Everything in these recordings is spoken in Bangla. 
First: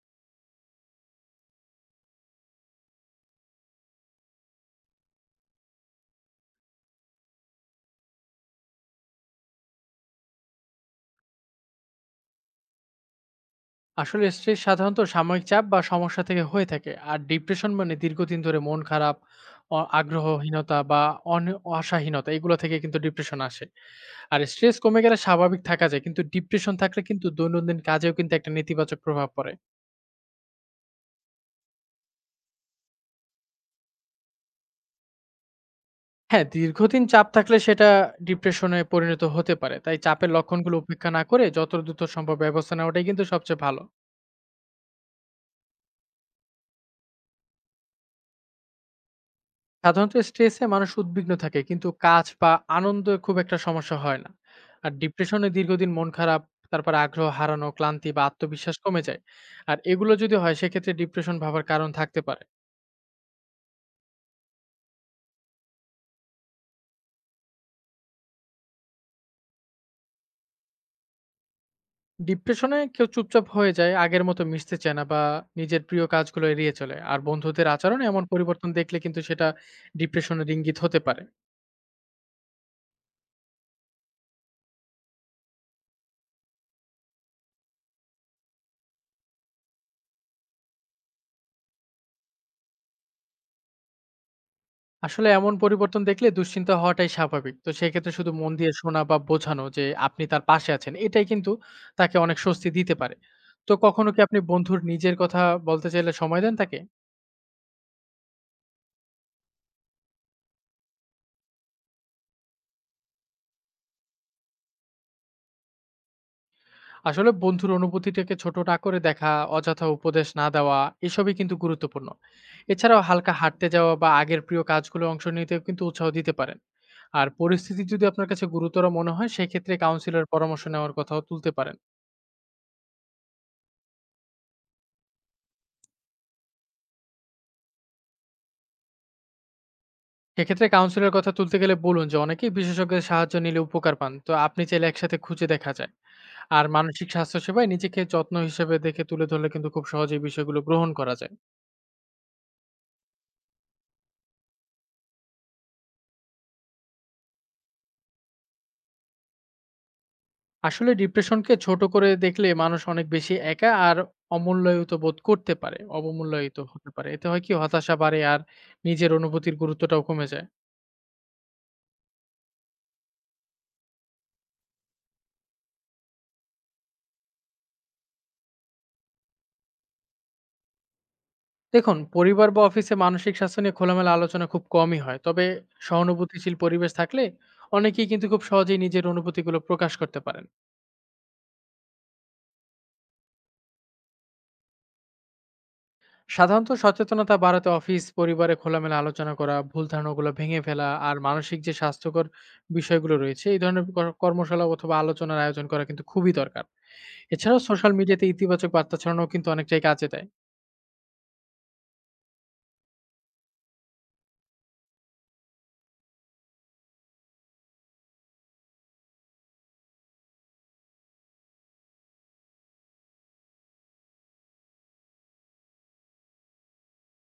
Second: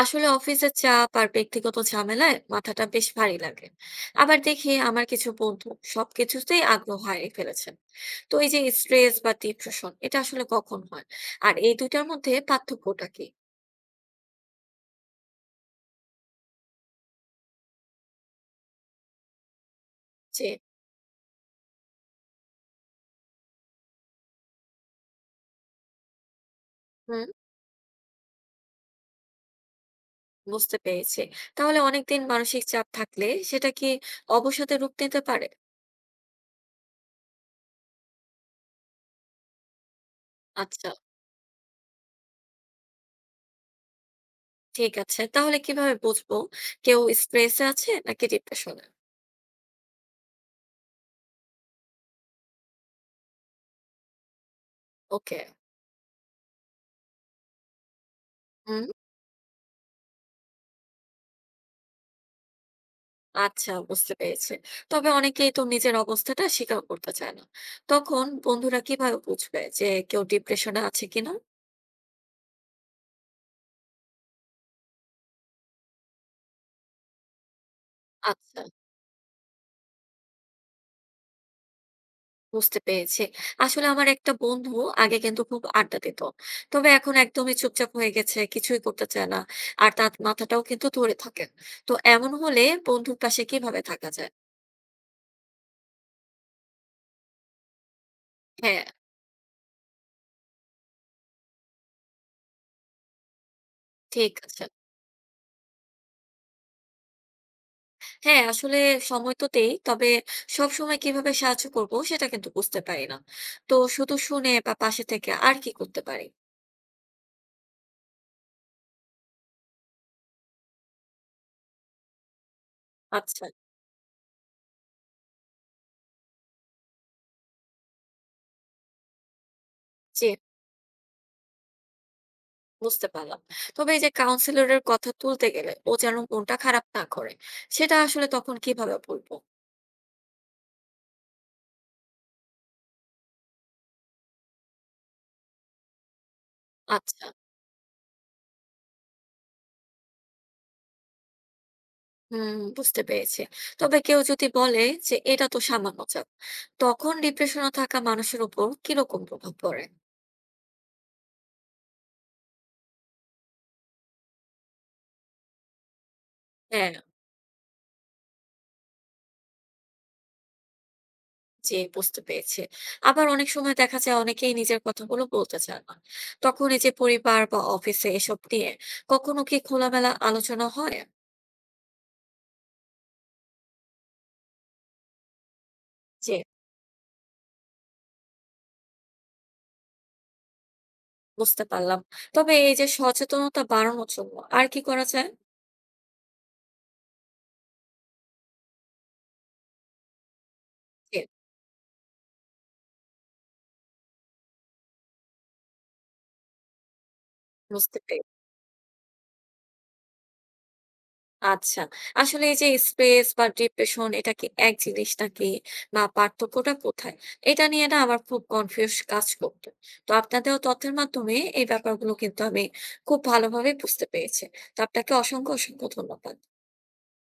আসলে অফিসের চাপ আর ব্যক্তিগত ঝামেলায় মাথাটা বেশ ভারী লাগে। আবার দেখি আমার কিছু বন্ধু সবকিছুতেই আগ্রহ হারিয়ে ফেলেছেন। তো এই যে স্ট্রেস বা ডিপ্রেশন, এটা আসলে কখন হয় আর এই দুইটার মধ্যে পার্থক্যটা কি? আসলে স্ট্রেস সাধারণত সাময়িক চাপ বা সমস্যা থেকে হয়ে থাকে, আর ডিপ্রেশন মানে দীর্ঘদিন ধরে মন খারাপ, যে, আগ্রহহীনতা বা আশাহীনতা, এগুলো থেকে কিন্তু ডিপ্রেশন আসে। আর স্ট্রেস কমে গেলে স্বাভাবিক থাকা যায়, কিন্তু ডিপ্রেশন থাকলে কিন্তু হুম, দৈনন্দিন কাজেও কিন্তু একটা নেতিবাচক প্রভাব পড়ে। বুঝতে পেরেছি। তাহলে অনেকদিন মানসিক চাপ থাকলে সেটা কি অবসাদে রূপ নিতে পারে? হ্যাঁ, দীর্ঘদিন চাপ থাকলে সেটা ডিপ্রেশনে পরিণত হতে পারে। তাই চাপের লক্ষণগুলো আচ্ছা, উপেক্ষা না করে যত দ্রুত সম্ভব ব্যবস্থা নেওয়াটাই কিন্তু সবচেয়ে ভালো। ঠিক আছে, তাহলে কিভাবে বুঝবো কেউ স্ট্রেসে আছে নাকি ডিপ্রেশনে? সাধারণত স্ট্রেসে মানুষ উদ্বিগ্ন থাকে, কিন্তু কাজ বা আনন্দে খুব একটা সমস্যা হয় না। আর ওকে। ডিপ্রেশনে দীর্ঘদিন মন খারাপ, তারপর আগ্রহ হারানো, ক্লান্তি বা আত্মবিশ্বাস কমে যায়। আর এগুলো যদি হয় সেক্ষেত্রে ডিপ্রেশন ভাবার কারণ থাকতে পারে। আচ্ছা, বুঝতে পেরেছি। তবে অনেকেই তো নিজের অবস্থাটা স্বীকার করতে চায় না। তখন বন্ধুরা কিভাবে বুঝবে যে কেউ ডিপ্রেশনে আছে কিনা? ডিপ্রেশনে কেউ চুপচাপ হয়ে যায়, আগের মতো মিশতে চায় না বা নিজের প্রিয় কাজগুলো এড়িয়ে চলে। আর বন্ধুদের আচরণে এমন আচ্ছা, পরিবর্তন দেখলে কিন্তু সেটা ডিপ্রেশনের ইঙ্গিত হতে পারে। বুঝতে পেরেছি। আসলে আমার একটা বন্ধু আগে কিন্তু খুব আড্ডা দিত। তবে এখন একদমই চুপচাপ হয়ে গেছে, কিছুই করতে চায় না। আর তার মাথাটাও কিন্তু ধরে থাকে। তো এমন হলে বন্ধুর পাশে কিভাবে থাকা যায়? আসলে এমন পরিবর্তন দেখলে দুশ্চিন্তা হওয়াটাই স্বাভাবিক। তো সেক্ষেত্রে শুধু মন দিয়ে হ্যাঁ, শোনা বা বোঝানো যে আপনি তার পাশে আছেন, এটাই কিন্তু তাকে অনেক স্বস্তি দিতে পারে। তো কখনো কি ঠিক আপনি আছে। বন্ধুর নিজের কথা বলতে চাইলে সময় দেন তাকে? হ্যাঁ, আসলে সময় তো দেই। তবে সবসময় কিভাবে সাহায্য করব সেটা কিন্তু বুঝতে পারি না। তো শুধু শুনে বা পাশে থেকে আর কি করতে পারি? আসলে বন্ধুর অনুভূতিটাকে ছোট না করে দেখা, অযথা উপদেশ না দেওয়া, এসবই কিন্তু গুরুত্বপূর্ণ। এছাড়াও হালকা আচ্ছা, হাঁটতে যাওয়া বা আগের প্রিয় কাজগুলো অংশ নিতেও কিন্তু উৎসাহ দিতে পারেন। আর পরিস্থিতি যদি আপনার কাছে গুরুতর মনে হয় সেক্ষেত্রে কাউন্সিলর জি, পরামর্শ নেওয়ার কথাও তুলতে পারেন। বুঝতে পারলাম। তবে এই যে কাউন্সিলরের কথা তুলতে গেলে ও যেন মনটা খারাপ না করে, সেটা আসলে তখন কিভাবে বলবো? সেক্ষেত্রে কাউন্সিলের কথা তুলতে গেলে বলুন যে অনেকেই বিশেষজ্ঞের সাহায্য নিলে উপকার পান। তো আপনি চাইলে একসাথে খুঁজে দেখা যায়। আর মানসিক আচ্ছা, স্বাস্থ্য সেবায় নিজেকে যত্ন হিসেবে দেখে তুলে ধরলে কিন্তু খুব সহজেই বিষয়গুলো গ্রহণ করা যায়। হুম, বুঝতে পেরেছি। তবে কেউ যদি বলে যে এটা তো সামান্য চাপ, তখন ডিপ্রেশনে থাকা মানুষের উপর কিরকম প্রভাব পড়ে? আসলে ডিপ্রেশনকে ছোট করে দেখলে মানুষ অনেক বেশি একা আর অমূল্যায়িত বোধ করতে পারে, অবমূল্যায়িত হ্যাঁ। হতে পারে। এতে হয় কি, হতাশা বাড়ে আর নিজের অনুভূতির গুরুত্বটাও কমে যায়। জি, বুঝতে পেরেছি। আবার অনেক সময় দেখা যায় অনেকেই নিজের কথাগুলো বলতে চান না। তখন এই যে পরিবার বা অফিসে এসব নিয়ে কখনো কি খোলামেলা আলোচনা হয়? দেখুন, পরিবার বা অফিসে মানসিক স্বাস্থ্য নিয়ে খোলামেলা আলোচনা খুব কমই হয়, তবে জি, সহানুভূতিশীল পরিবেশ থাকলে অনেকেই কিন্তু খুব সহজেই নিজের অনুভূতিগুলো প্রকাশ করতে পারেন। বুঝতে পারলাম। তবে এই যে সচেতনতা বাড়ানোর জন্য আর কি করা যায়? সাধারণত সচেতনতা বাড়াতে অফিস পরিবারে খোলামেলা আলোচনা করা, ভুল ধারণাগুলো ভেঙে ফেলা আর জি, মানসিক যে স্বাস্থ্যকর বিষয়গুলো রয়েছে এই ধরনের কর্মশালা অথবা আলোচনার আয়োজন করা কিন্তু খুবই দরকার। এছাড়াও সোশ্যাল বুঝতে মিডিয়াতে পেরেছি। ইতিবাচক বার্তা ছড়ানো কিন্তু অনেকটাই কাজে দেয়। আচ্ছা। আসলে এই যে স্ট্রেস বা ডিপ্রেশন, এটা কি এক জিনিস নাকি? বা পার্থক্যটা কোথায়? এটা নিয়ে না আমার খুব কনফিউজ কাজ করত। তো আপনার দেওয়া তথ্যের মাধ্যমে এই ব্যাপারগুলো কিন্তু আমি খুব ভালোভাবে বুঝতে পেরেছি। তো আপনাকে অসংখ্য, অসংখ্য ধন্যবাদ।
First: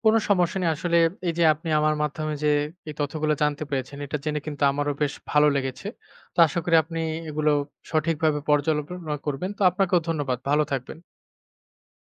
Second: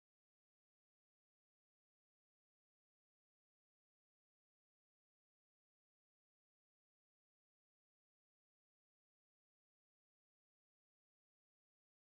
কোনো সমস্যা নেই। আসলে এই যে আপনি আমার মাধ্যমে যে এই তথ্যগুলো জানতে পেরেছেন, এটা জেনে কিন্তু আমারও বেশ ভালো লেগেছে। তো আশা করি আপনি এগুলো সঠিকভাবে পর্যালোচনা করবেন। তো আপনাকেও ধন্যবাদ, ভালো থাকবেন।